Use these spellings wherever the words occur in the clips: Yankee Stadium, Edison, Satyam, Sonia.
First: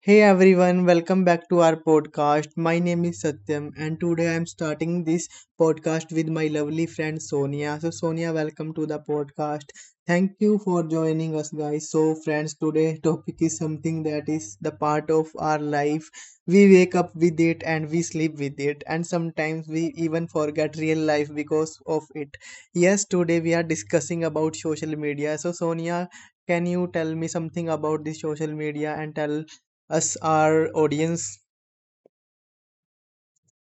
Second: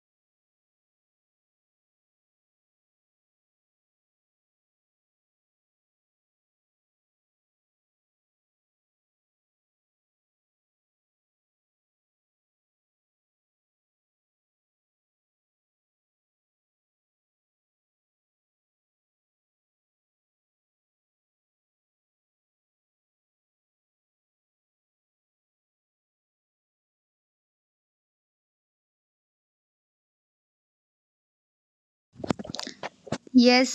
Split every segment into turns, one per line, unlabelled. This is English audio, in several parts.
Hey everyone, welcome back to our podcast. My name is Satyam, and today I'm starting this podcast with my lovely friend Sonia. So, Sonia, welcome to the podcast. Thank you for joining us, guys. So, friends, today topic is something that is the part of our life. We wake up with it and we sleep with it, and sometimes we even forget real life because of it. Yes, today we are discussing about social media. So, Sonia, can you tell me something about this social media and tell us our audience.
Yes.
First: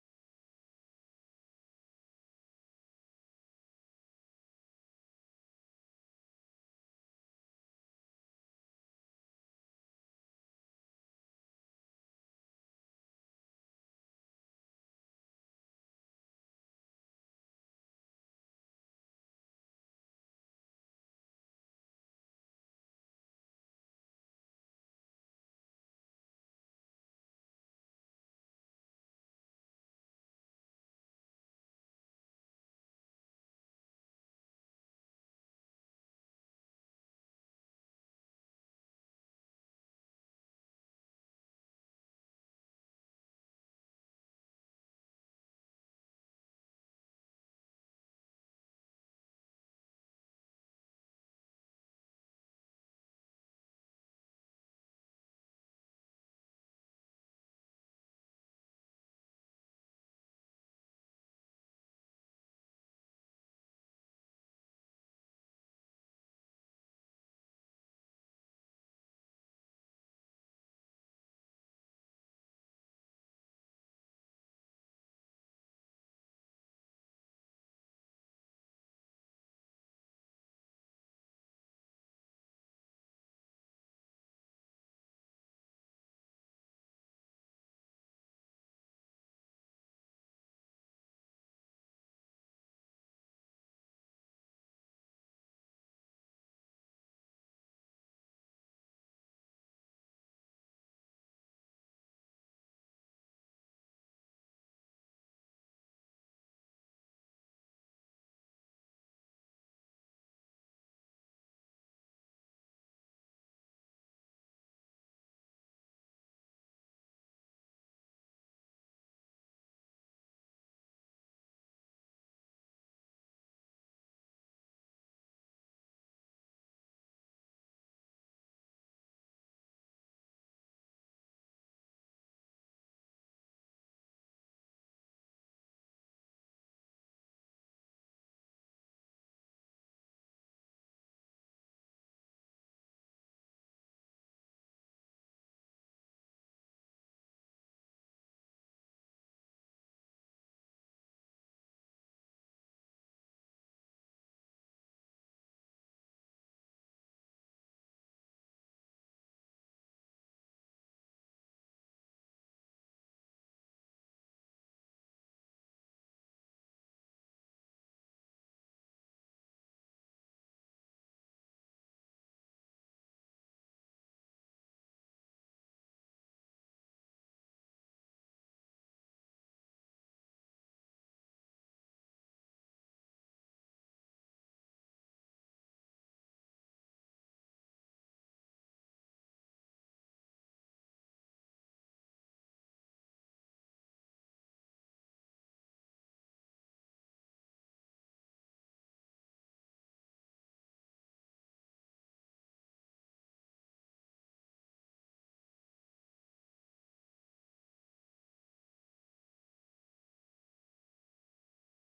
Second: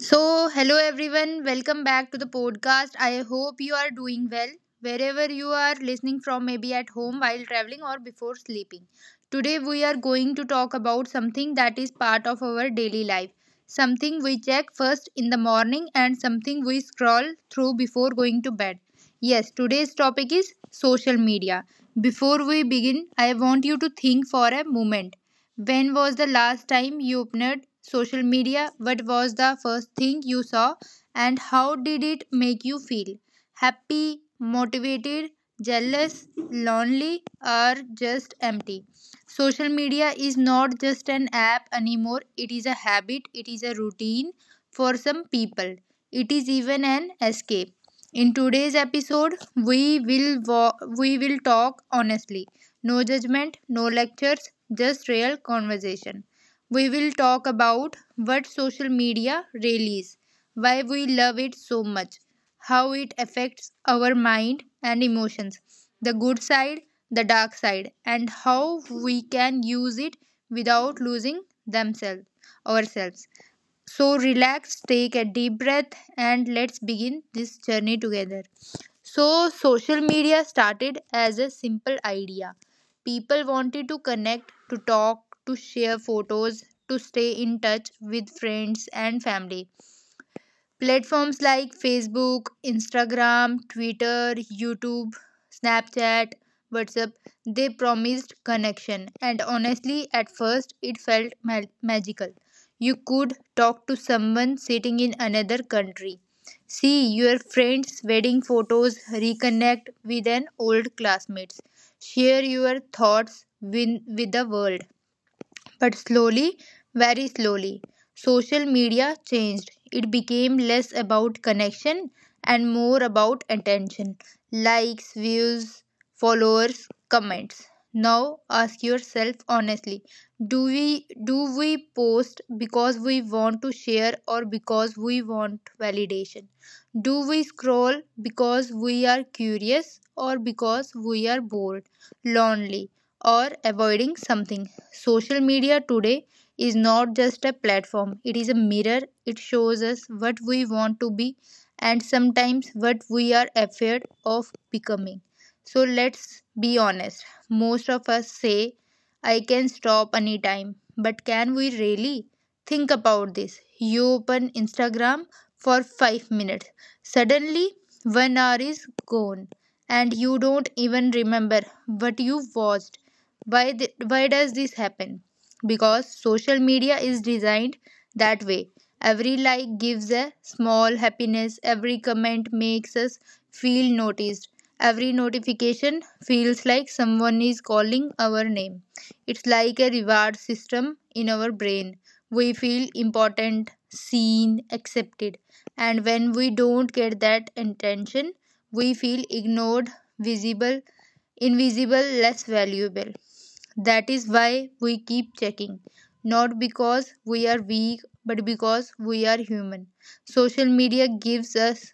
So, hello everyone. Welcome back to the podcast. I hope you are doing well wherever you are listening from, maybe at home while traveling or before sleeping. Today, we are going to talk about something that is part of our daily life, something we check first in the morning, and something we scroll through before going to bed. Yes, today's topic is social media. Before we begin, I want you to think for a moment. When was the last time you opened social media? What was the first thing you saw? And how did it make you feel? Happy, motivated, jealous, lonely, or just empty? Social media is not just an app anymore, it is a habit, it is a routine for some people, it is even an escape. In today's episode, we will talk honestly. No judgment, no lectures, just real conversation. We will talk about what social media really is, why we love it so much, how it affects our mind and emotions, the good side, the dark side, and how we can use it without losing themselves ourselves. So relax, take a deep breath and let's begin this journey together. So, social media started as a simple idea. People wanted to connect, to talk, to share photos, to stay in touch with friends and family. Platforms like Facebook, Instagram, Twitter, YouTube, Snapchat, WhatsApp, they promised connection. And honestly, at first, it felt magical. You could talk to someone sitting in another country, see your friends' wedding photos, reconnect with an old classmates, share your thoughts with the world. But slowly, very slowly, social media changed. It became less about connection and more about attention: likes, views, followers, comments. Now ask yourself honestly, do we do we post because we want to share or because we want validation? Do we scroll because we are curious, or because we are bored, lonely, or avoiding something? Social media today is not just a platform, it is a mirror. It shows us what we want to be, and sometimes what we are afraid of becoming. So let's be honest. Most of us say, I can stop anytime, but can we really? Think about this. You open Instagram for 5 minutes, suddenly, 1 hour is gone, and you don't even remember what you watched. Why does this happen? Because social media is designed that way. Every like gives a small happiness, every comment makes us feel noticed, every notification feels like someone is calling our name. It's like a reward system in our brain. We feel important, seen, accepted, and when we don't get that attention, we feel ignored, visible, invisible, less valuable. That is why we keep checking. Not because we are weak, but because we are human. Social media gives us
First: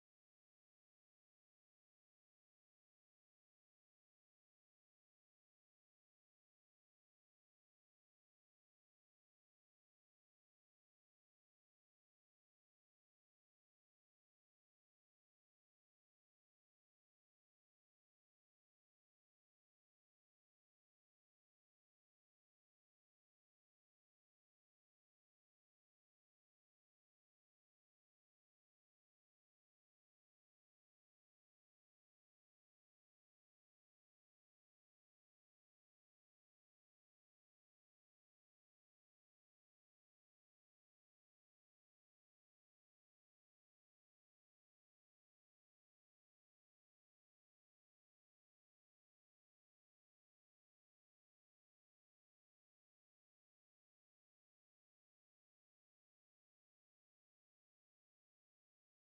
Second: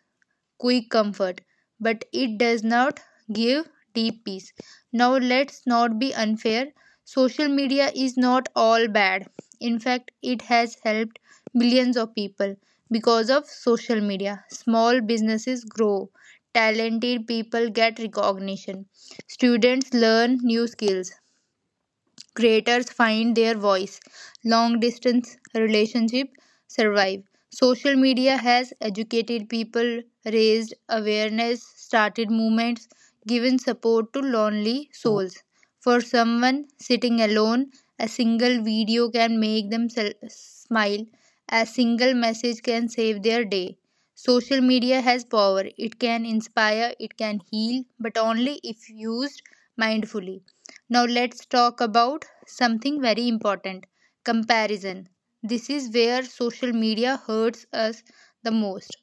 quick comfort, but it does not give deep peace. Now, let's not be unfair. Social media is not all bad. In fact, it has helped millions of people. Because of social media, small businesses grow, talented people get recognition, students learn new skills, creators find their voice. Long distance relationships survive. Social media has educated people, raised awareness, started movements, given support to lonely souls. For someone sitting alone, a single video can make them smile. A single message can save their day. Social media has power. It can inspire, it can heal, but only if used mindfully. Now let's talk about something very important: comparison. This is where social media hurts us the most.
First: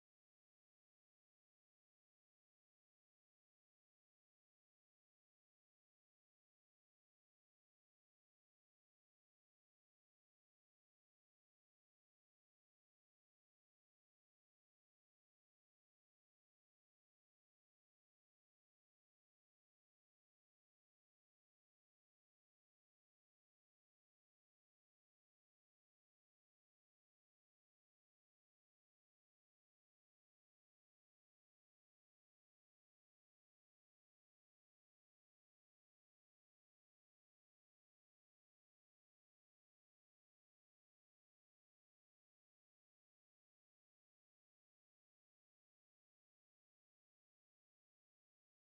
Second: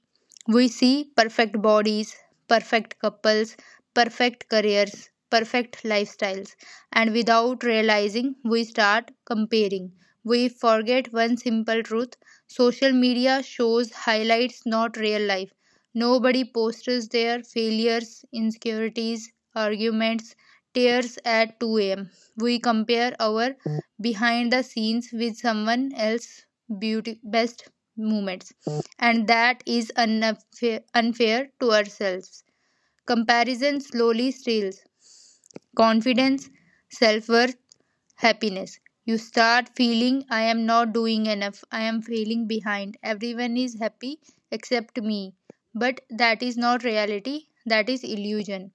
We see perfect bodies, perfect couples, perfect careers, perfect lifestyles, and without realizing, we start comparing. We forget one simple truth: social media shows highlights, not real life. Nobody posts their failures, insecurities, arguments, tears at 2 a.m. We compare our behind the scenes with someone else's beauty best moments, and that is unfair, unfair to ourselves. Comparison slowly steals confidence, self worth, happiness. You start feeling I am not doing enough, I am failing behind. Everyone is happy except me. But that is not reality, that is illusion.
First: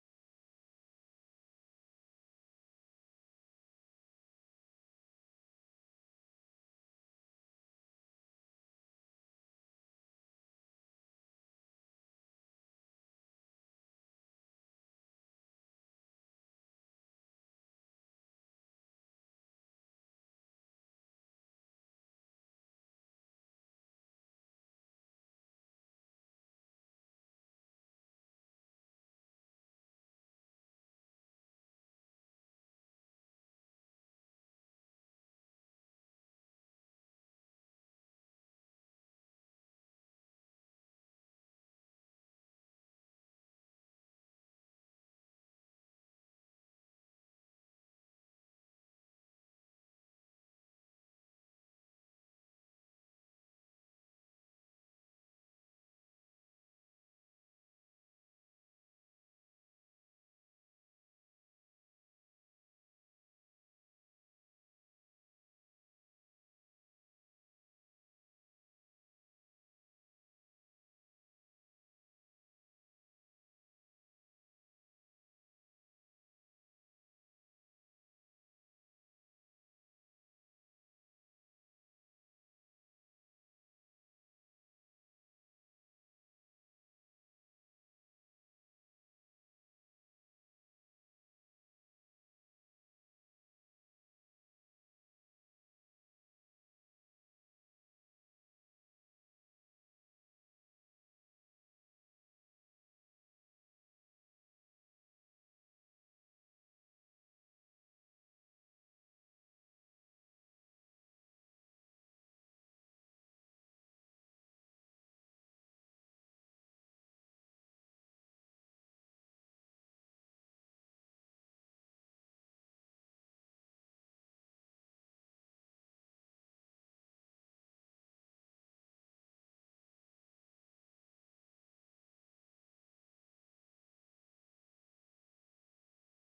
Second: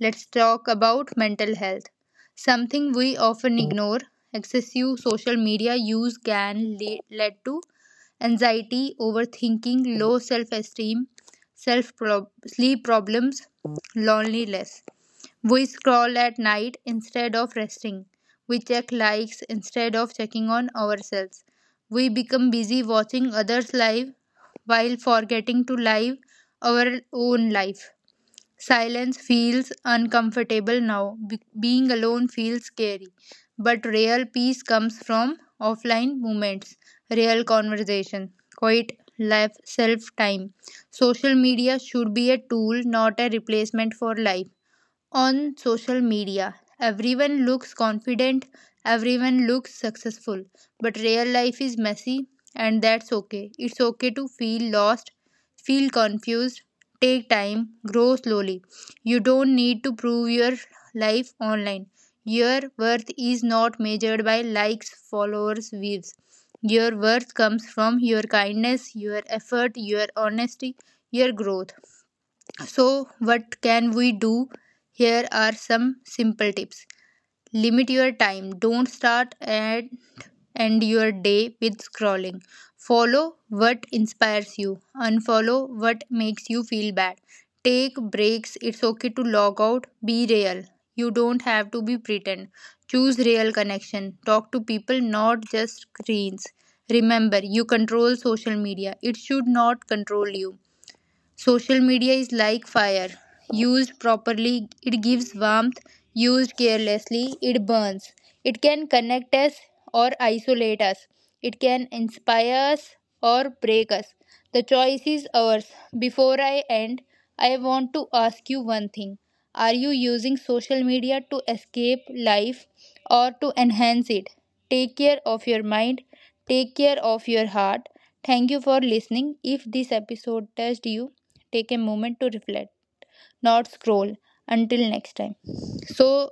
Let's talk about mental health. Something we often ignore: excessive social media use can lead to anxiety, overthinking, low self esteem, sleep problems, loneliness. We scroll at night instead of resting. We check likes instead of checking on ourselves. We become busy watching others' life while forgetting to live our own life. Silence feels uncomfortable now. Being alone feels scary. But real peace comes from offline moments, real conversation, quiet life, self time. Social media should be a tool, not a replacement for life on social media. Everyone looks confident, everyone looks successful, but real life is messy, and that's okay. It's okay to feel lost, feel confused, take time, grow slowly. You don't need to prove your life online. Your worth is not measured by likes, followers, views. Your worth comes from your kindness, your effort, your honesty, your growth. So, what can we do? Here are some simple tips. Limit your time. Don't start and end your day with scrolling. Follow what inspires you. Unfollow what makes you feel bad. Take breaks. It's okay to log out. Be real. You don't have to be pretend. Choose real connection. Talk to people, not just screens. Remember, you control social media. It should not control you. Social media is like fire. Used properly, it gives warmth. Used carelessly, it burns. It can connect us or isolate us. It can inspire us or break us. The choice is ours. Before I end, I want to ask you one thing. Are you using social media to escape life or to enhance it? Take care of your mind, take care of your heart. Thank you for listening. If this episode touched you, take a moment to reflect, not scroll. Until next time. So,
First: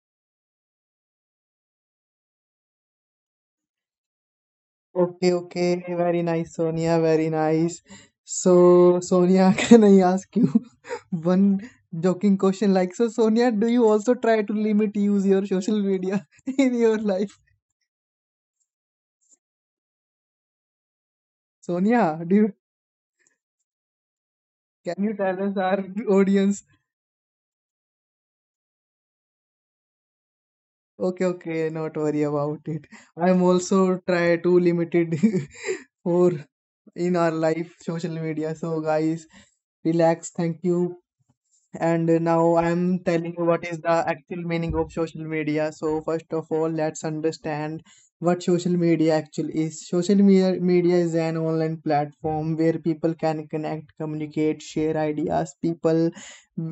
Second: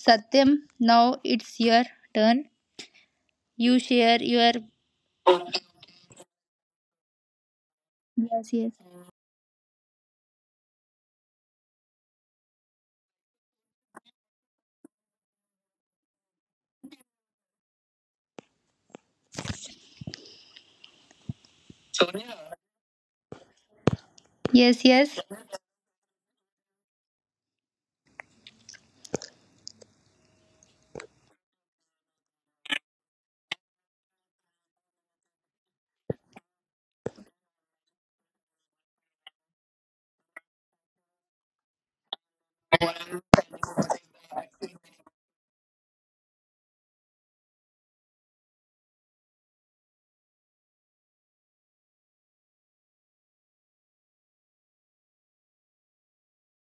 Satyam, now it's your turn. You share your.
Okay, okay, very nice, Sonia, very nice.
Yes, yes.
So, Sonia, can I ask you one joking question? Like, so, Sonia, do you also try to limit use your social media in your life? Sonia, do you
Yes,
can you
yes.
tell us our audience? Okay, okay, not worry about it. I'm also try to limited for in our life social media. So, guys, relax. Thank you. And now I'm telling you what is the actual meaning of social media. So, first of all, let's understand what social media actually is. Social media is an online platform where people can connect, communicate, share ideas, people,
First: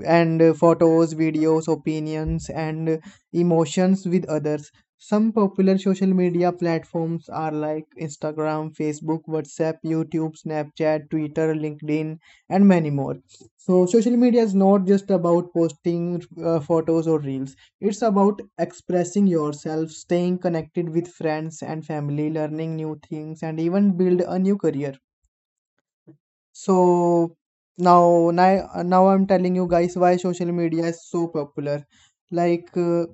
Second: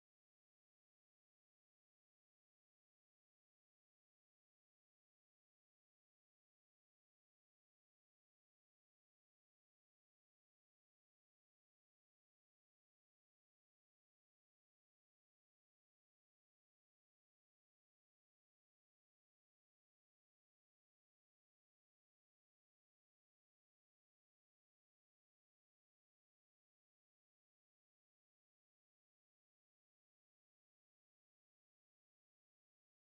and photos, videos, opinions, and emotions with others. Some popular social media platforms are like Instagram, Facebook, WhatsApp, YouTube, Snapchat, Twitter, LinkedIn, and many more. So social media is not just about posting photos or reels. It's about expressing yourself, staying connected with friends and family, learning new things, and even build a new career. So now I'm telling you guys why social media is so popular. Like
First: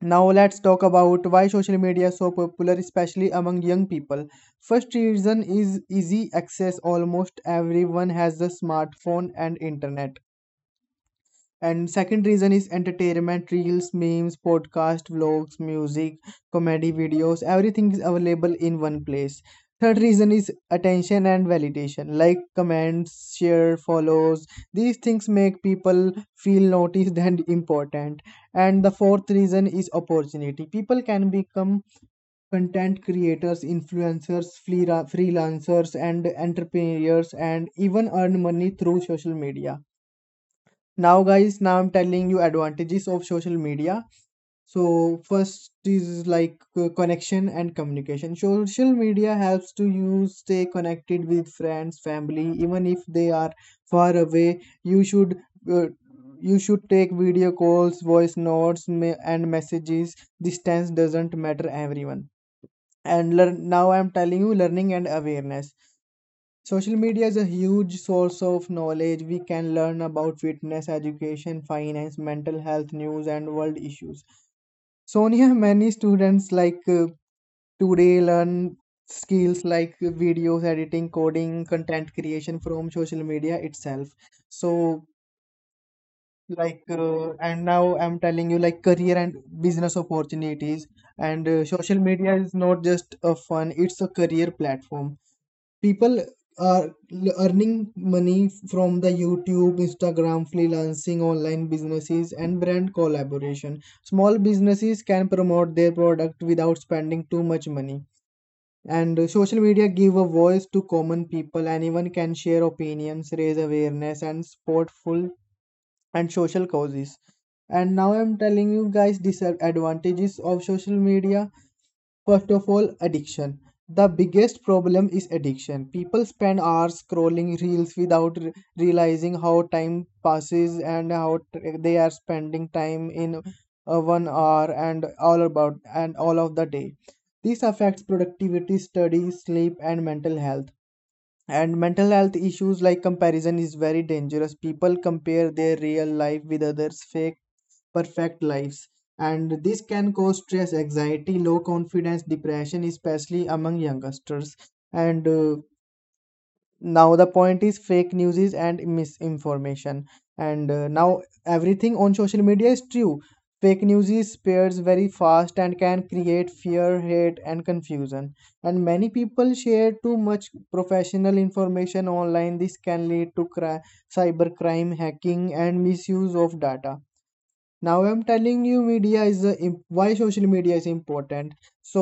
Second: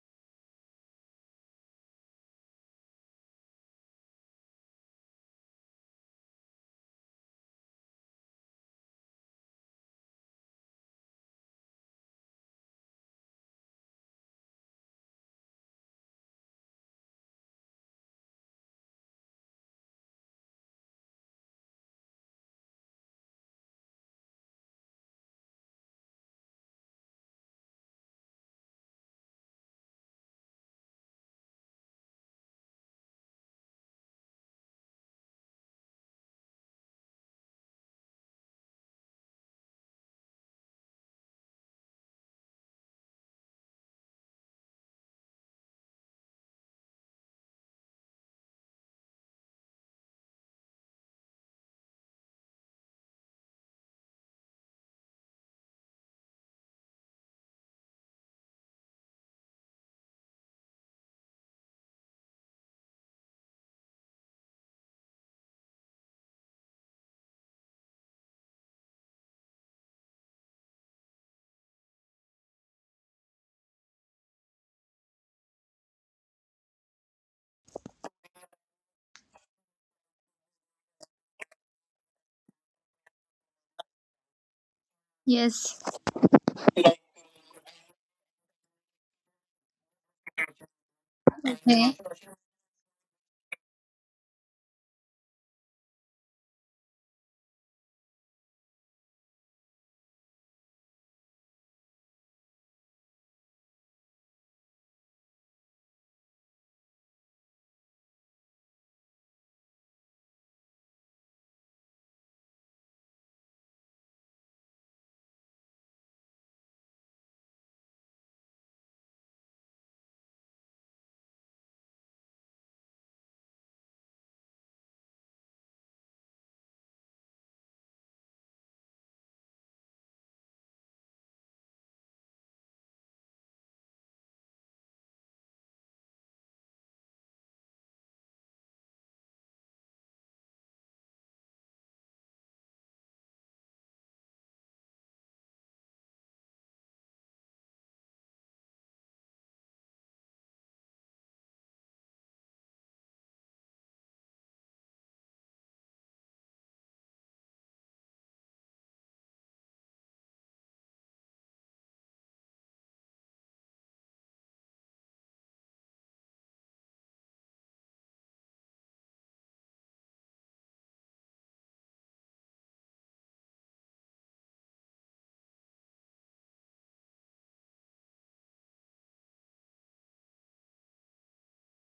now, let's talk about why social media is so popular, especially among young people. First reason is easy access. Almost everyone has a smartphone and internet. And second reason is entertainment, reels, memes, podcast, vlogs, music, comedy videos, everything is available in one place. Third reason is attention and validation, like comments, share, follows. These things make people feel noticed and important. And the fourth reason is opportunity. People can become content creators, influencers, freelancers, and entrepreneurs, and even earn money through social media. Now, guys, now I'm telling you advantages of social media. So first is like connection and communication. Social media helps to you stay connected with friends, family, even if they are far away. Uh, you should take video calls, voice notes, and messages. Distance doesn't matter everyone. And learn Now I'm telling you learning and awareness. Social media is a huge source of knowledge. We can learn about fitness, education, finance, mental health, news, and world issues. Sonia, many students like today learn skills like videos editing, coding, content creation from social media itself. So,
Yes.
like, and now I'm telling you like career and business opportunities. And
Okay.
Social media is not just a fun; it's a career platform. People are earning money from the YouTube, Instagram, freelancing, online businesses, and brand collaboration. Small businesses can promote their product without spending too much money, and social media give a voice to common people. Anyone can share opinions, raise awareness, and support full and social causes. And now I'm telling you guys disadvantages of social media. First of all, addiction. The biggest problem is addiction. People spend hours scrolling reels without realizing how time passes and how they are spending time in one hour and all about and all of the day. This affects productivity, study, sleep, and mental health. And mental health issues like comparison is very dangerous. People compare their real life with others' fake, perfect lives. And this can cause stress, anxiety, low confidence, depression, especially among youngsters. And Now the point is fake news is and misinformation, and now everything on social media is true. Fake news is spreads very fast and can create fear, hate, and confusion. And many people share too much professional information online. This can lead to cybercrime, hacking, and misuse of data. Now I'm telling you media is the imp- why social media is important. So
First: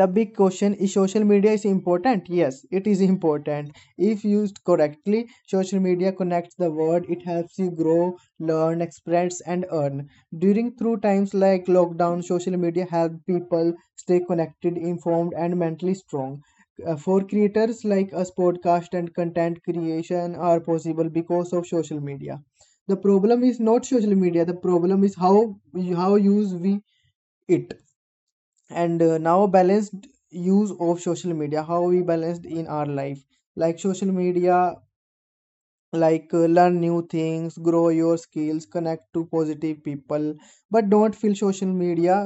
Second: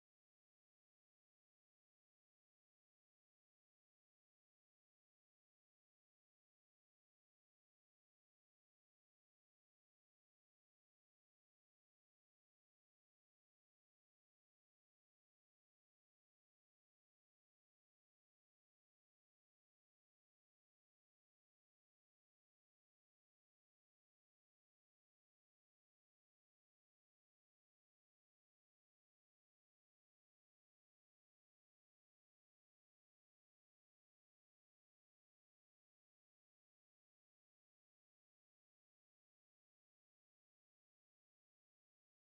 the big question is social media is important? Yes, it is important. If used correctly, social media connects the world. It helps you grow, learn, express, and earn. During Through times like lockdown, social media help people stay connected, informed, and mentally strong. For creators like us, podcast and content creation are possible because of social media. The problem is not social media. The problem is how use we it, and now balanced use of social media, how we balanced in our life. Like social media, like learn new things, grow your skills, connect to positive people, but don't feel social media,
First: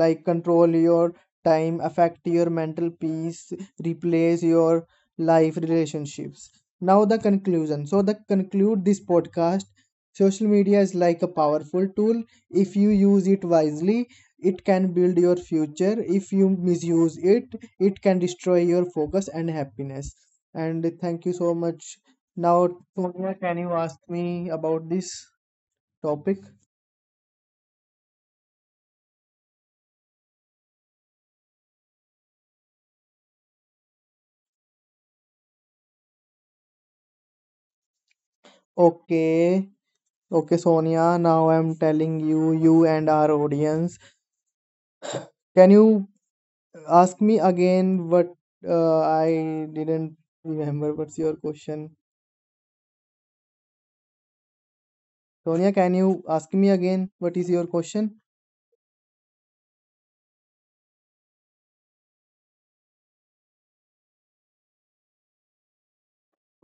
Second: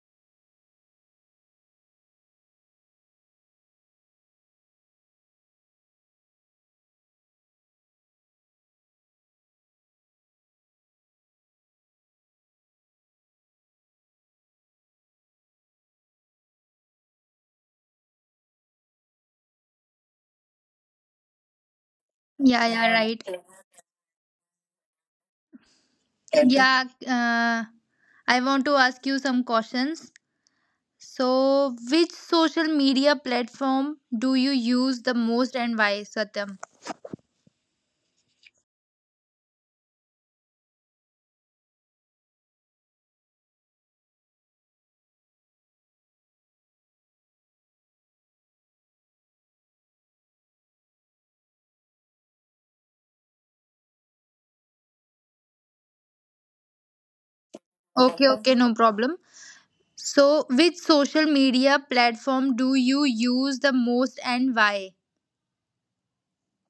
like control your time, affect your mental peace, replace your life relationships. Now the conclusion, so the conclude this podcast, social media is like a powerful tool. If you use it wisely, it can build your future. If you misuse it can destroy your focus and happiness. And thank you so much.
Yeah,
Now,
yeah, right.
Sonia, can you ask me about this topic?
Yeah, I want to ask you some questions. So, which social media platform do you use the most and why, Satyam?
Okay, okay, Sonia. Now I'm telling you and our audience. Can you ask me again what I didn't remember? What's your question? Sonia, can you ask me again? What is your
Okay,
question?
okay, no problem. So, which social media platform do you use the most and why?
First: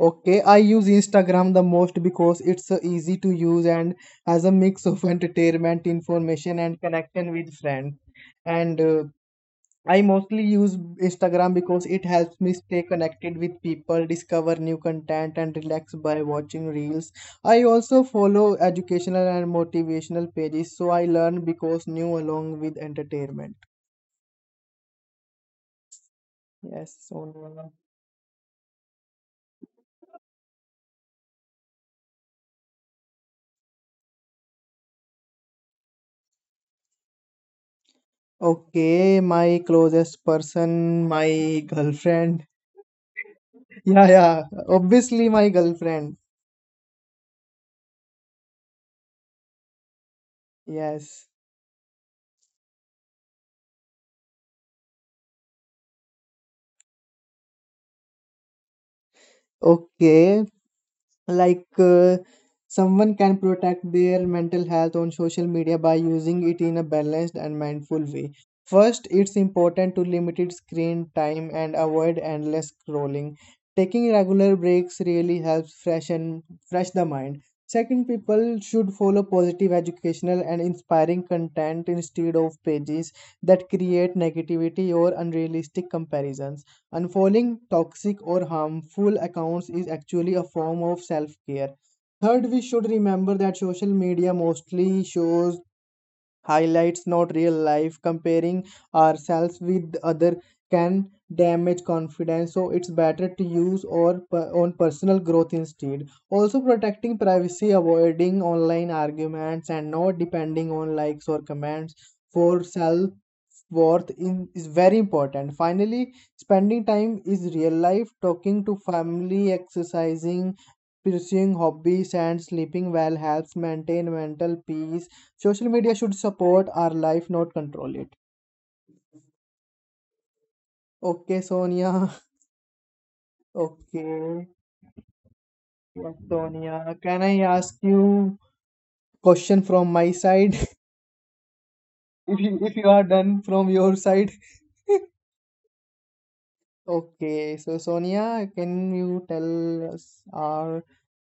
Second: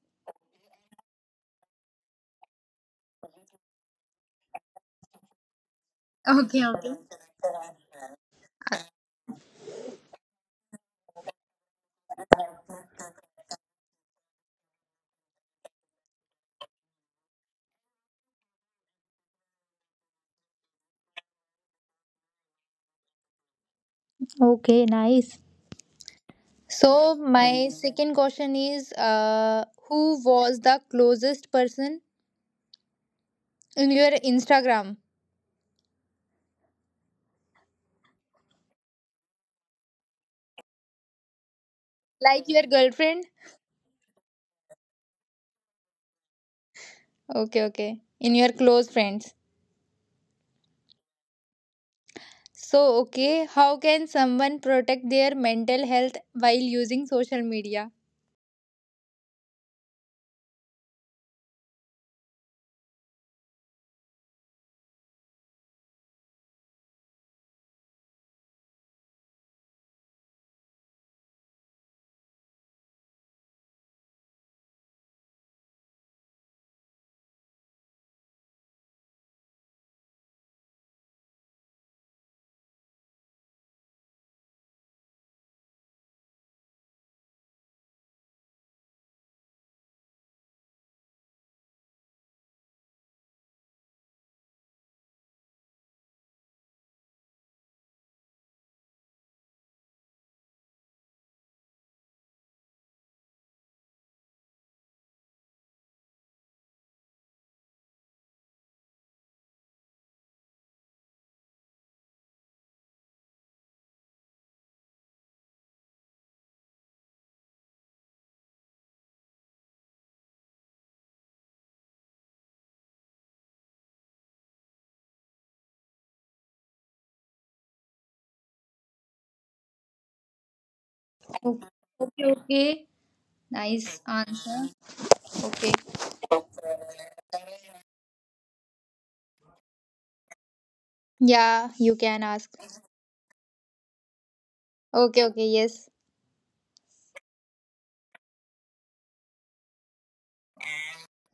Okay, I use Instagram the most because it's easy to use and has a mix of entertainment, information,
Okay,
and
okay.
connection with friends. And I mostly use Instagram because it helps me stay connected with people, discover new content, and relax by watching reels. I also follow educational and motivational pages, so I learn because new along with entertainment.
Okay, nice.
Yes.
So, my
So,
second question is who was the closest person in your Instagram?
okay, my closest person, my
Like
girlfriend.
your girlfriend?
Yeah, yeah. Obviously, my girlfriend.
Okay, okay. In your close friends.
Yes.
So, okay, how can someone protect their mental health while using social media?
Okay. Like someone can protect their mental health on social media by using it in a balanced and mindful way. First, it's important to limit its screen time and avoid endless scrolling. Taking regular breaks really helps fresh the mind. Second, people should follow positive, educational, and inspiring content instead of pages that create negativity or unrealistic comparisons. Unfollowing toxic or harmful accounts is actually a form of self care. Third, we should remember that social media mostly shows highlights, not real life. Comparing ourselves with other can damage confidence, so it's better to use or on personal growth instead. Also, protecting privacy, avoiding online arguments, and not depending on likes or comments for self worth in, is very important. Finally, spending time is real life, talking to family, exercising, pursuing hobbies, and sleeping well helps maintain mental peace. Social media should support our life, not control it. Okay, Sonia.
Okay, okay. Nice
Okay,
answer. Okay.
yes, Sonia. Can I ask you question from my side?
Yeah, you can
If
ask.
you, if you are done from your side.
Okay, okay, yes.
Okay, so Sonia, can you tell us our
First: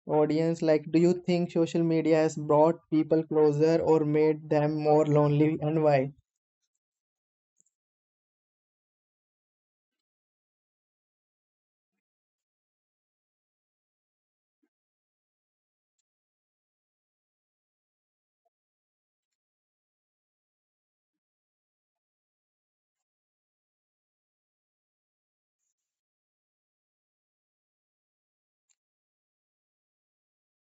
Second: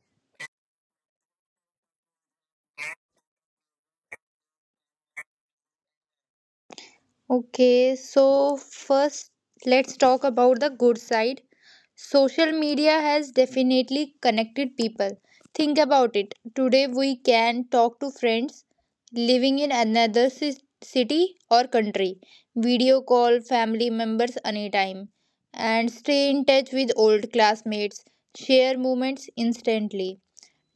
audience, like do you think social media has brought people closer or made them more lonely, and why?
Okay, so first let's talk about the good side. Social media has definitely connected people. Think about it. Today we can talk to friends living in another city or country, video call family members anytime, and stay in touch with old classmates, share moments instantly.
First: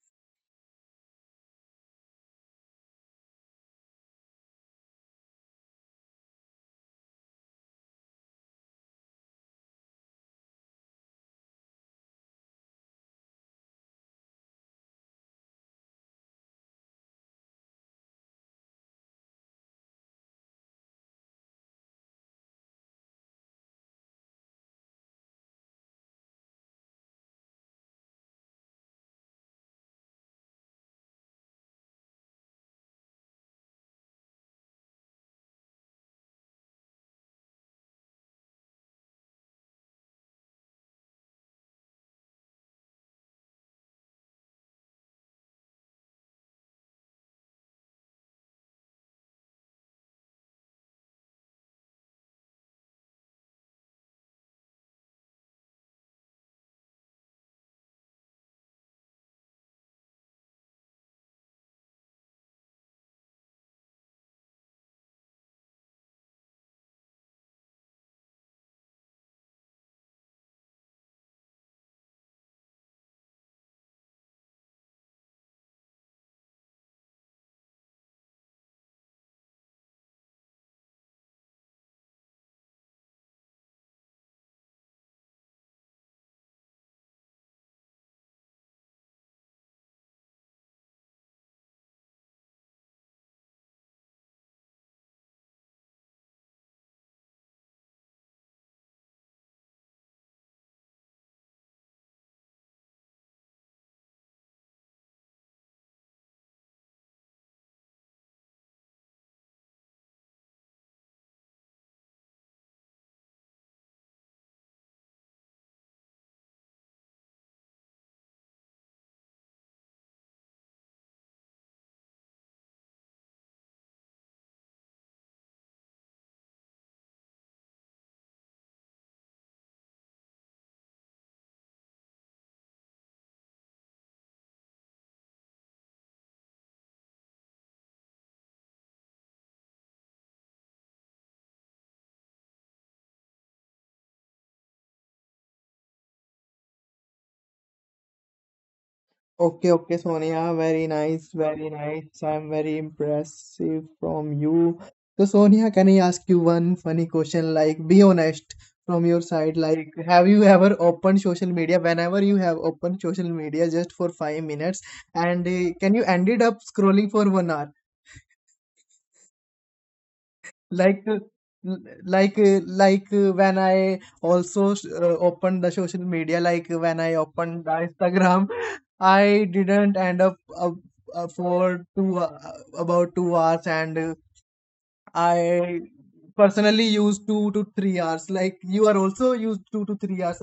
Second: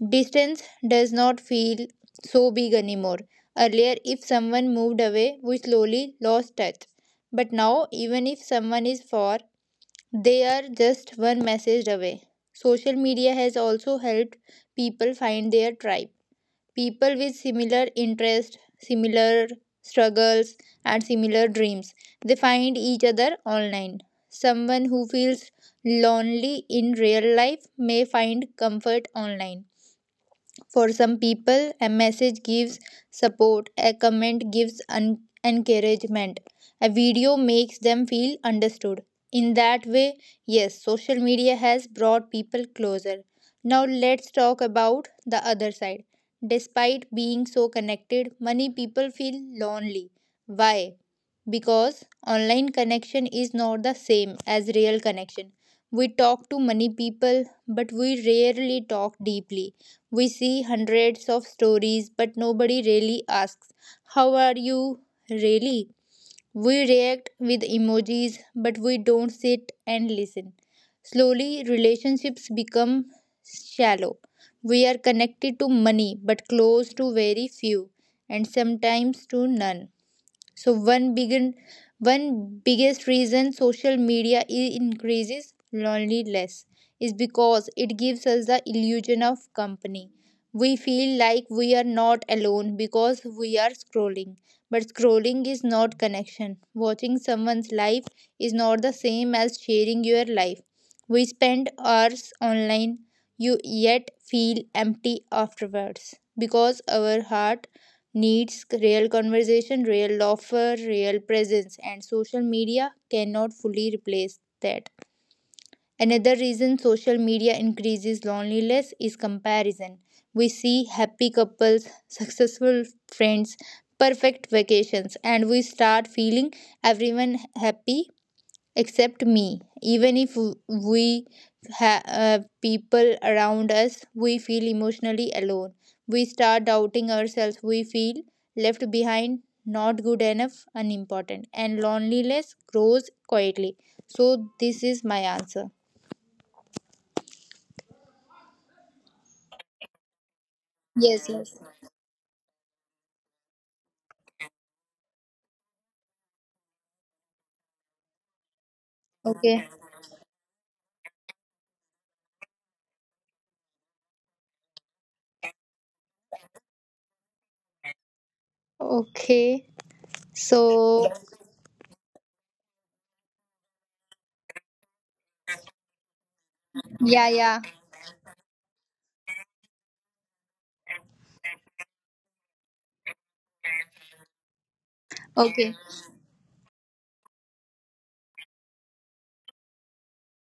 Distance does not feel so big anymore. Earlier, if someone moved away, we slowly lost touch. But now, even if someone is far, they are just one message away. Social media has also helped people find their tribe. People with similar interests, similar struggles, and similar dreams. They find each other online. Someone who feels lonely in real life may find comfort online. For some people, a message gives support, a comment gives encouragement, a video makes them feel understood. In that way, yes, social media has brought people closer. Now, let's talk about the other side. Despite being so connected, many people feel lonely. Why? Because online connection is not the same as real connection. We talk to many people, but we rarely talk deeply. We see hundreds of stories, but nobody really asks, how are you really? We react with emojis, but we don't sit and listen. Slowly, relationships become shallow. We are connected to money, but close to very few, and sometimes to none. So one biggest reason social media increases loneliness is because it gives us the illusion of company. We feel like we are not alone because we are scrolling. But scrolling is not connection. Watching someone's life is not the same as sharing your life. We spend hours online, you yet feel empty afterwards because our heart needs real conversation, real offer, real presence, and social media cannot fully replace that. Another reason social media increases loneliness is comparison. We see happy couples, successful friends, perfect vacations, and we start feeling everyone happy except me. Even if we have people around us, we feel emotionally alone. We start doubting ourselves. We feel left behind, not good enough, unimportant, and loneliness grows quietly. So this is my answer.
Okay, okay, Sonia, very nice,
Yes, yes.
very nice. I'm very impressive from you. So Sonia, can I ask you one funny question? Like be honest from your side,
Okay.
like have you ever opened social media, whenever you have opened social media, just for 5 minutes, and can you ended up scrolling for one hour?
Okay.
like
So
uh, l- when I also opened the social media, like when I
yeah, yeah.
opened the Instagram, I didn't end up for two about 2 hours, and
Okay.
I personally used 2 to 3 hours. Like you are also used 2 to 3 hours,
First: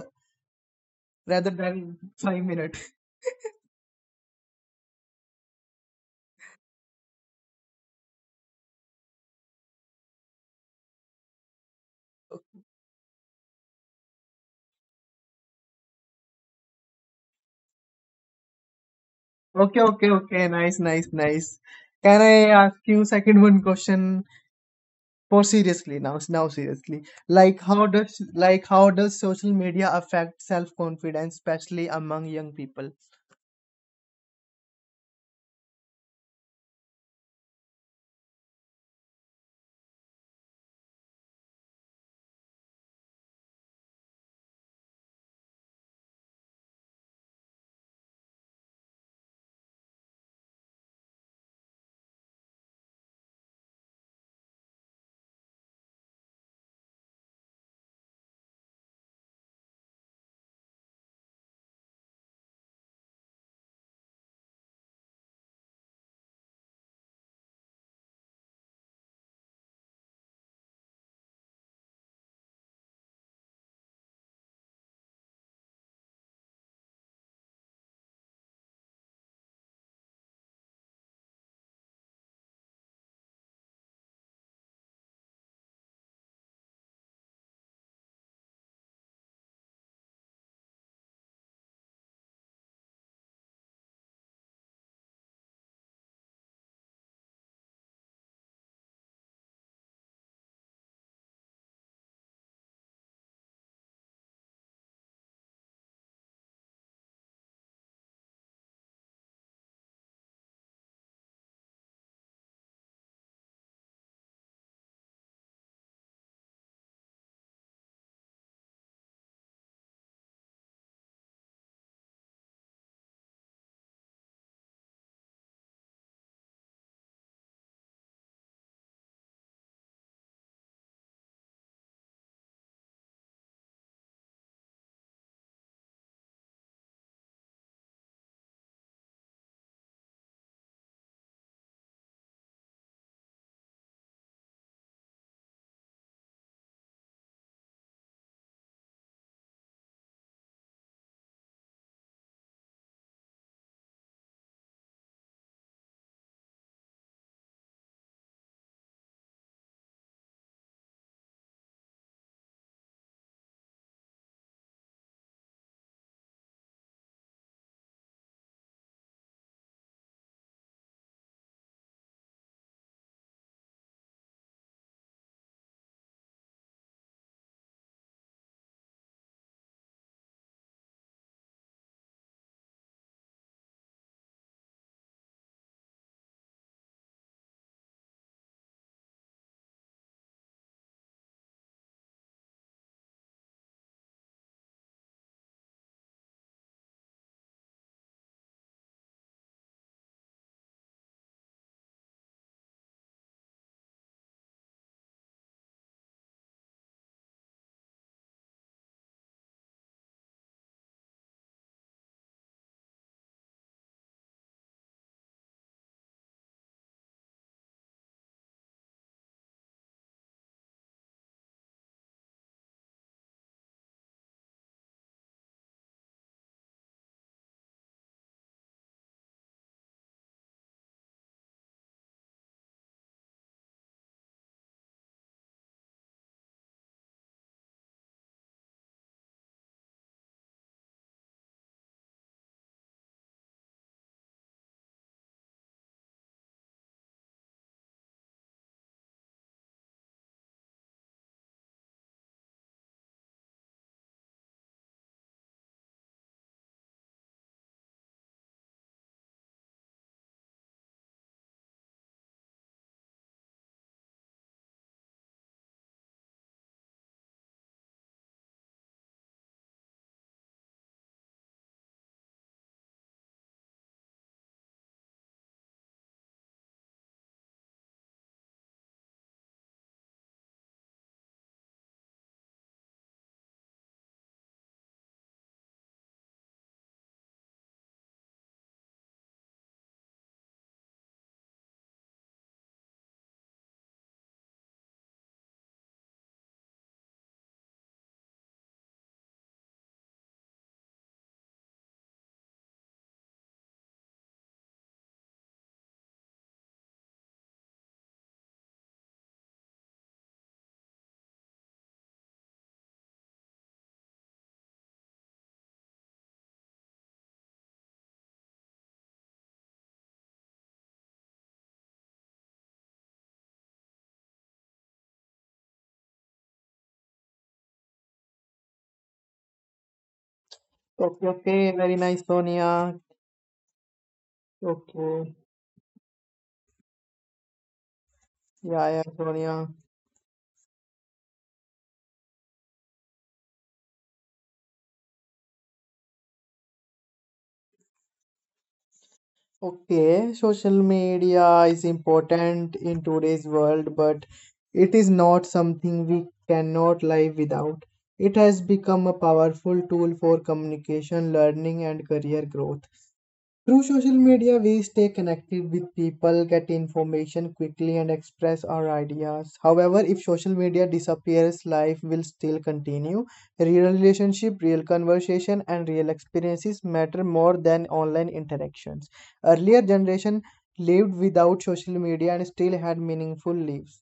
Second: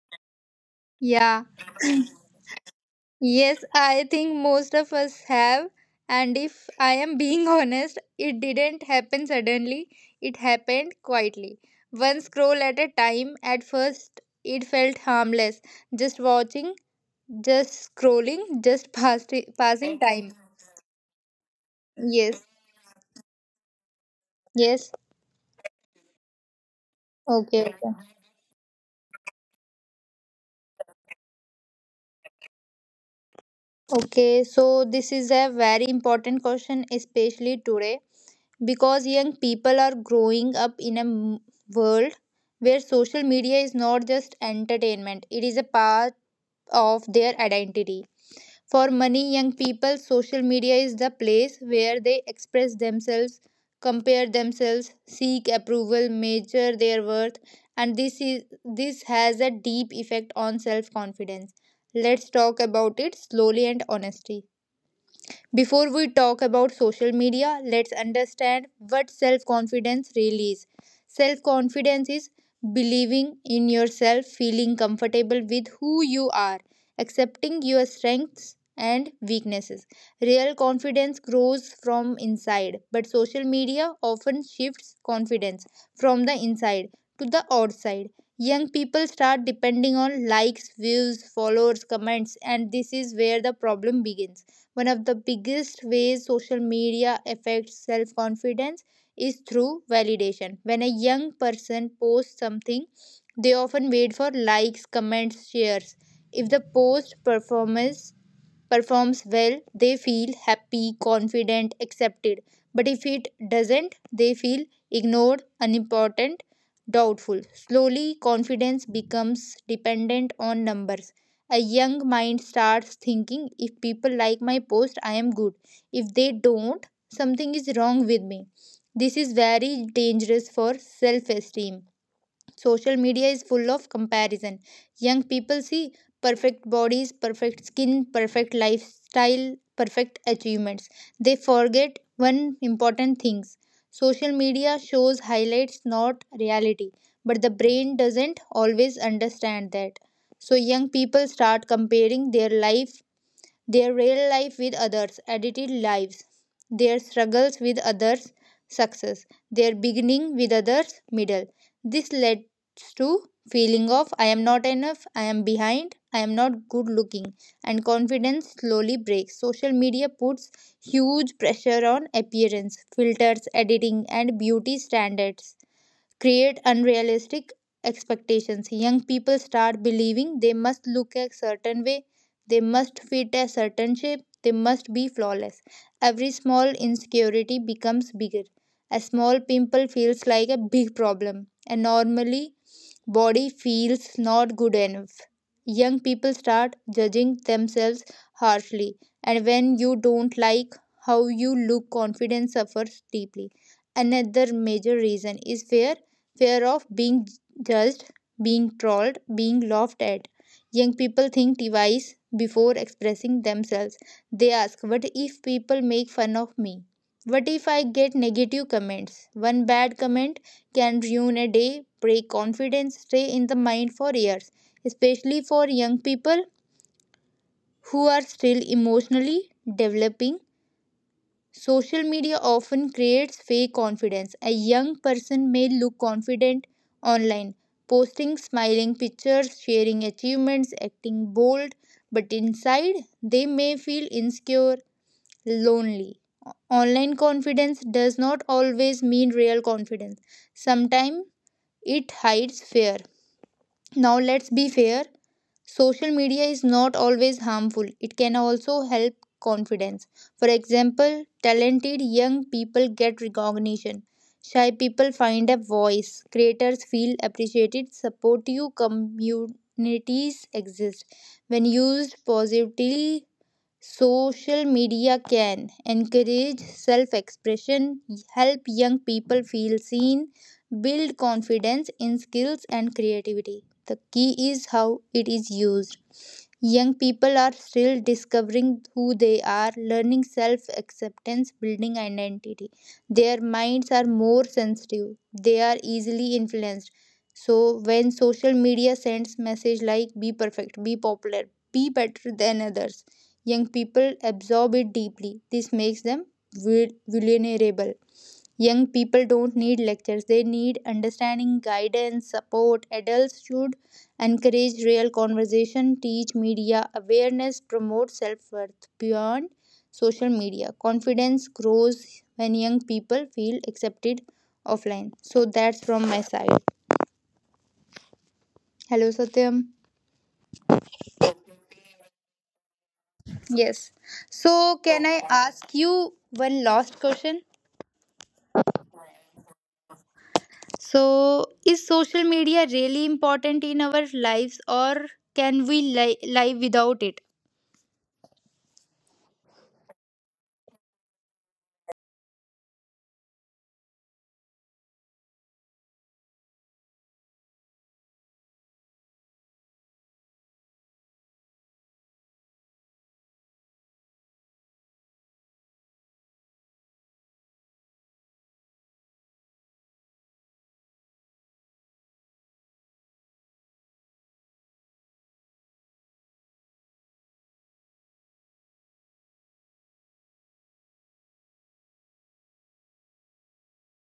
Yeah.
rather than 5 minutes.
Yes, I think most of us have. And if I am being honest, it didn't happen suddenly, it happened quietly. One scroll at a time, at first it felt harmless. Just watching, just scrolling, just
Okay,
passing
okay,
time.
okay, nice, nice, nice. Can I
Yes,
ask you second one question?
yes.
For seriously, now seriously,
Okay, okay.
like how does social media affect self confidence, especially among young people?
Okay, so this is a very important question, especially today because young people are growing up in a world where social media is not just entertainment, it is a part of their identity. For many young people, social media is the place where they express themselves, compare themselves, seek approval, measure their worth, and this has a deep effect on self-confidence. Let's talk about it slowly and honestly. Before we talk about social media, let's understand what self confidence really is. Self confidence is believing in yourself, feeling comfortable with who you are, accepting your strengths and weaknesses. Real confidence grows from inside, but social media often shifts confidence from the inside to the outside. Young people start depending on likes, views, followers, comments, and this is where the problem begins. One of the biggest ways social media affects self confidence is through validation. When a young person posts something, they often wait for likes, comments, shares. If the post performs well, they feel happy, confident, accepted. But if it doesn't, they feel ignored, unimportant, doubtful. Slowly, confidence becomes dependent on numbers. A young mind starts thinking, if people like my post, I am good. If they don't, something is wrong with me. This is very dangerous for self esteem. Social media is full of comparison. Young people see perfect bodies, perfect skin, perfect lifestyle, perfect achievements. They forget one important thing. Social media shows highlights, not reality. But the brain doesn't always understand that. So young people start comparing their real life with others, edited lives, their struggles with others, success, their beginning with others, middle. This leads to feeling of I am not enough, I am behind, I am not good looking, and confidence slowly breaks. Social media puts huge pressure on appearance, filters, editing, and beauty standards create unrealistic expectations. Young people start believing they must look a certain way, they must fit a certain shape, they must be flawless. Every small insecurity becomes bigger. A small pimple feels like a big problem, and normally body feels not good enough. Young people start judging themselves harshly, and when you don't like how you look, confidence suffers deeply. Another major reason is fear of being judged, being trolled, being laughed at. Young people think twice before expressing themselves. They ask, what if people make fun of me? What if I get negative comments? One bad comment can ruin a day, break confidence, stay in the mind for years, especially for young people who are still emotionally developing. Social media often creates fake confidence. A young person may look confident online, posting smiling pictures, sharing achievements, acting bold, but inside they may feel insecure, lonely. Online confidence does not always mean real confidence. Sometimes it hides fear. Now let's be fair. Social media is not always harmful. It can also help confidence. For example, talented young people get recognition. Shy people find a voice. Creators feel appreciated. Supportive communities exist. When used positively, social media can encourage self expression, help young people feel seen, build confidence in skills and creativity. The key is how it is used. Young people are still discovering who they are, learning self acceptance, building identity. Their minds are more sensitive, they are easily influenced. So, when social media sends message like be perfect, be popular, be better than others, young people absorb it deeply. This makes them vulnerable. Young people don't need lectures, they need understanding, guidance, support. Adults should encourage real conversation, teach media awareness, promote self worth beyond social media. Confidence grows when young people feel accepted offline. So that's from my side. Hello, Satyam.
Okay, okay, very nice, Sonia.
Yes. So, can I
Okay,
ask you one last question?
yeah, yeah, Sonia.
So, is social media really important in our lives or can we live without it?
Okay, social media is important in today's world, but it is not something we cannot live without. It has become a powerful tool for communication, learning, and career growth. Through social media, we stay connected with people, get information quickly, and express our ideas. However, if social media disappears, life will still continue. Real relationship, real conversation, and real experiences matter more than online interactions. Earlier generation lived without social media and still had meaningful lives.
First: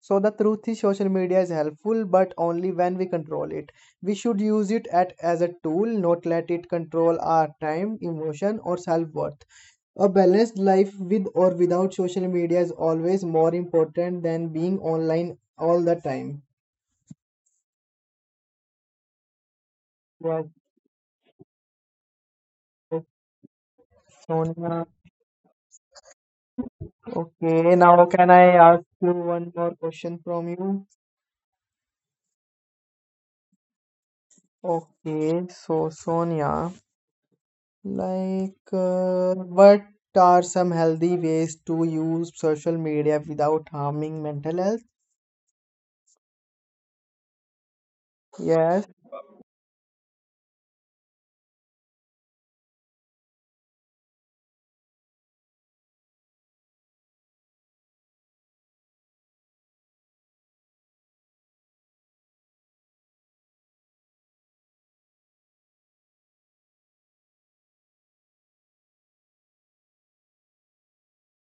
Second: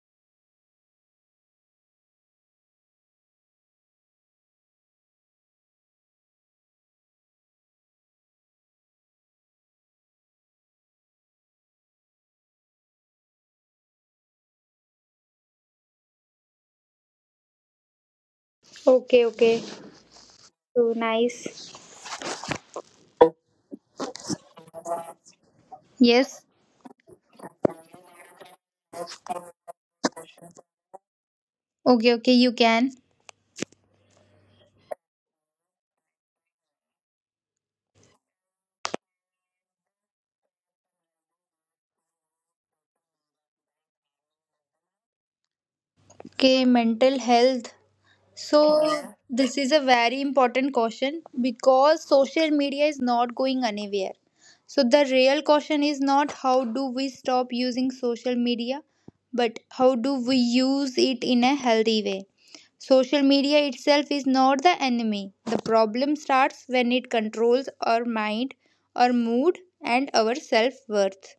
So the truth is social media is helpful but only when we control it. We should use it at, as a tool, not let it control our time, emotion, or self-worth. A balanced life with or without social media is always more important than being online all the time.
Okay, okay.
Wow,
So nice.
okay, Sonia.
Yes.
Okay, now can I ask you one more question from you?
Okay, okay, you can.
Okay, so Sonia. Like, what are some healthy ways to use social media without harming mental health?
Okay, mental health. So,
Yes.
this is a very important caution because social media is not going anywhere. So, the real caution is not how do we stop using social media, but how do we use it in a healthy way. Social media itself is not the enemy. The problem starts when it controls our mind, our mood, and our self worth.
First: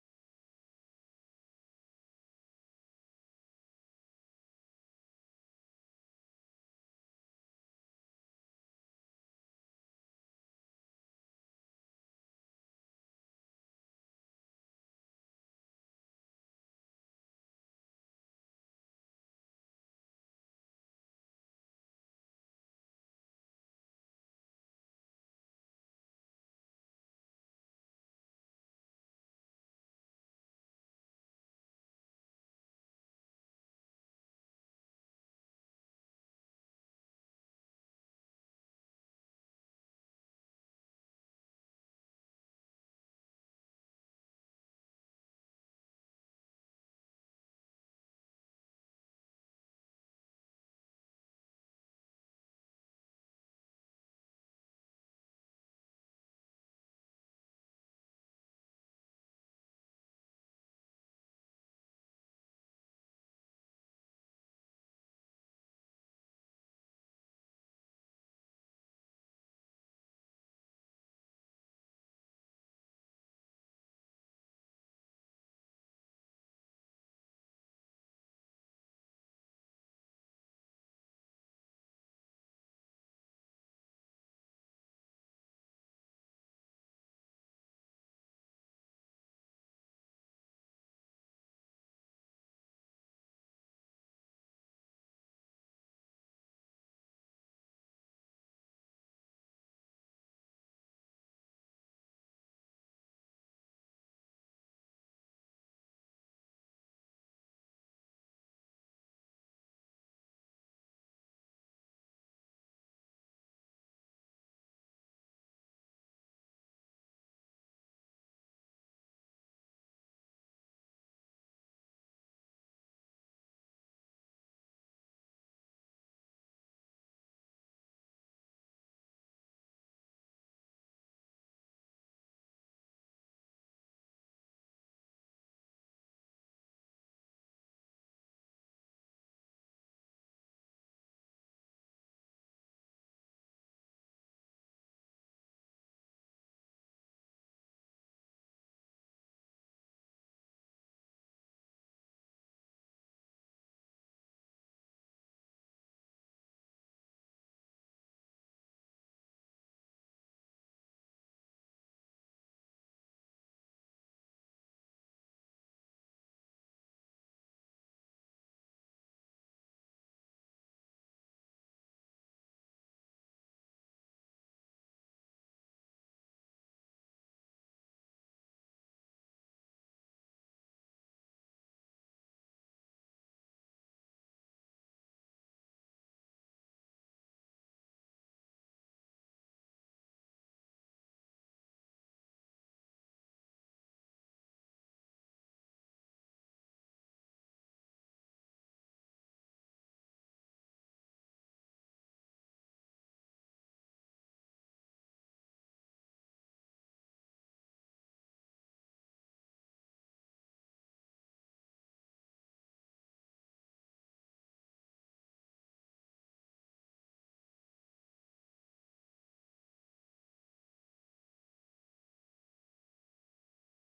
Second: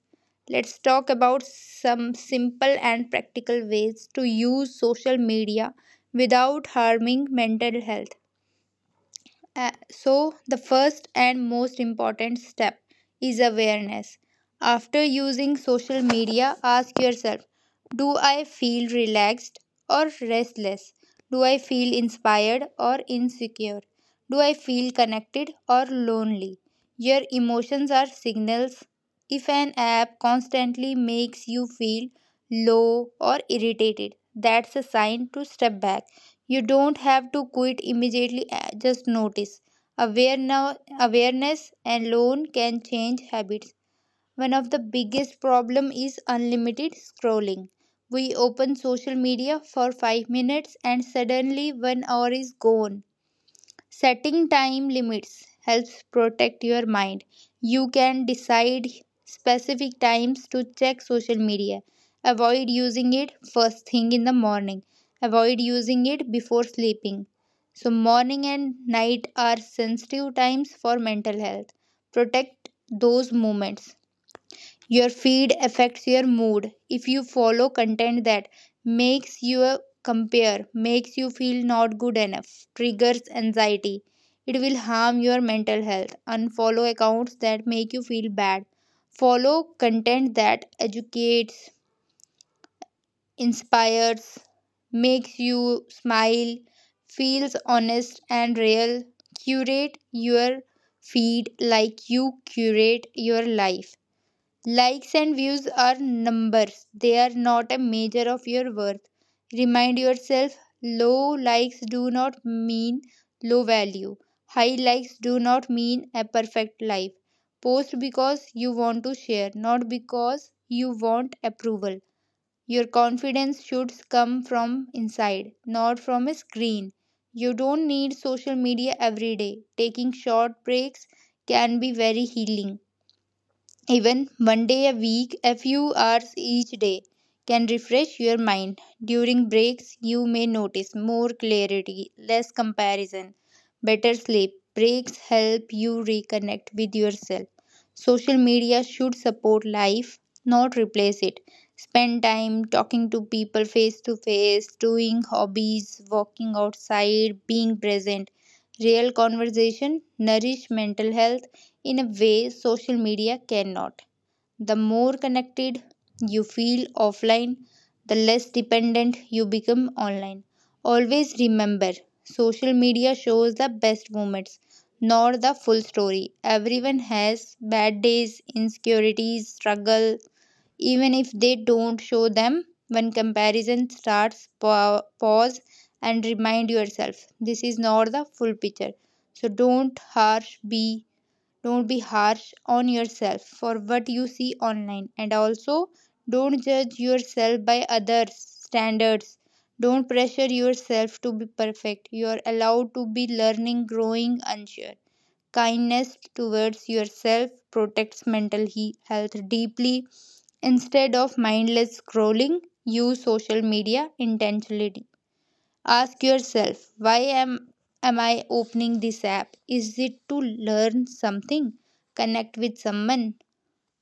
Let's talk about some simple and practical ways to use social media without harming mental health. So, the first and most important step is awareness. After using social media, ask yourself, do I feel relaxed or restless? Do I feel inspired or insecure? Do I feel connected or lonely? Your emotions are signals. If an app constantly makes you feel low or irritated, that's a sign to step back. You don't have to quit immediately, just notice. Awareness alone can change habits. One of the biggest problem is unlimited scrolling. We open social media for 5 minutes and suddenly 1 hour is gone. Setting time limits helps protect your mind. You can decide specific times to check social media. Avoid using it first thing in the morning. Avoid using it before sleeping. So, morning and night are sensitive times for mental health. Protect those moments. Your feed affects your mood. If you follow content that makes you compare, makes you feel not good enough, triggers anxiety, it will harm your mental health. Unfollow accounts that make you feel bad. Follow content that educates, inspires, makes you smile, feels honest and real. Curate your feed like you curate your life. Likes and views are numbers, they are not a measure of your worth. Remind yourself, low likes do not mean low value, high likes do not mean a perfect life. Post because you want to share, not because you want approval. Your confidence should come from inside, not from a screen. You don't need social media every day. Taking short breaks can be very healing. Even one day a week, a few hours each day, can refresh your mind. During breaks, you may notice more clarity, less comparison, better sleep. Breaks help you reconnect with yourself. Social media should support life, not replace it. Spend time talking to people face to face, doing hobbies, walking outside, being present. Real conversation nourish mental health in a way social media cannot. The more connected you feel offline, the less dependent you become online. Always remember, social media shows the best moments, not the full story. Everyone has bad days, insecurities, struggle, even if they don't show them. When comparison starts, pause and remind yourself this is not the full picture. So don't harsh, be, don't be harsh on yourself for what you see online, and also don't judge yourself by others standards, don't pressure yourself to be perfect, you are allowed to be learning growing unsure, kindness towards yourself protects mental health deeply. Instead of mindless scrolling, use social media intentionally. Ask yourself, am I opening this app? Is it to learn something, connect with someone,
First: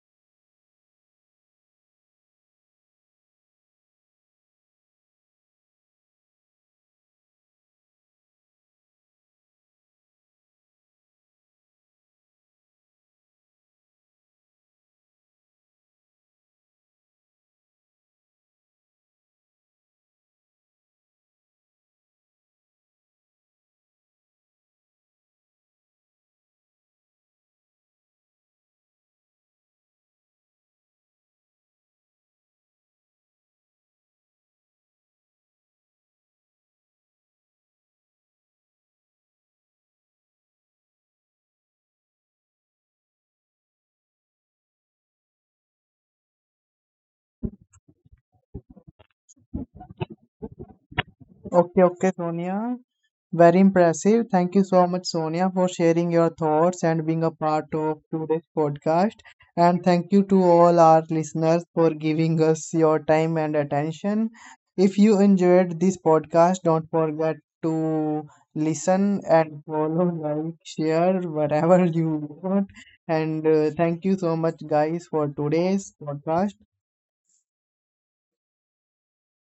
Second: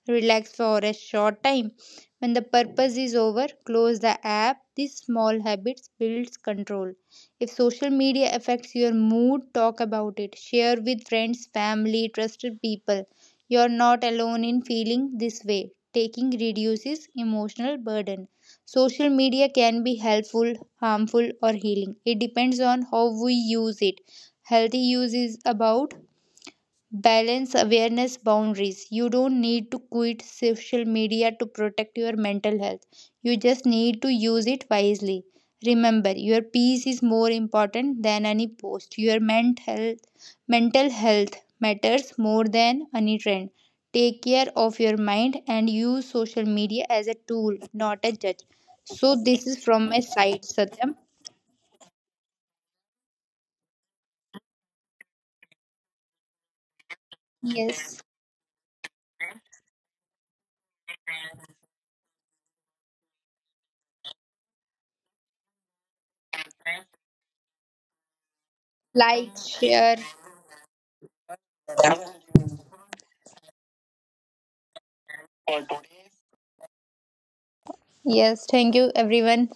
relax for a short time. When the purpose is over, close the app. These small habits builds control. If social media affects your mood, talk about it. Share with friends, family, trusted people. You're not alone in feeling this way. Taking reduces emotional burden. Social media can be helpful, harmful, or healing. It depends on how we use it. Healthy use is about balance awareness boundaries. You don't need to quit social media to protect your mental health. You just need to use it wisely. Remember, your peace is more important than any post. Your mental health matters more than any trend. Take care of your mind and use social media as a tool, not a judge. So this is from my side, Satyam.
Okay, okay, Sonia. Very impressive. Thank you so much, Sonia, for sharing your thoughts and being a part
Yes.
of today's podcast. And thank you to all our listeners for giving us your time and attention. If you enjoyed this podcast, don't forget to listen
Like,
and
share.
follow, like, share, whatever you want. And Thank you so much, guys, for today's podcast.
Yes, thank you everyone.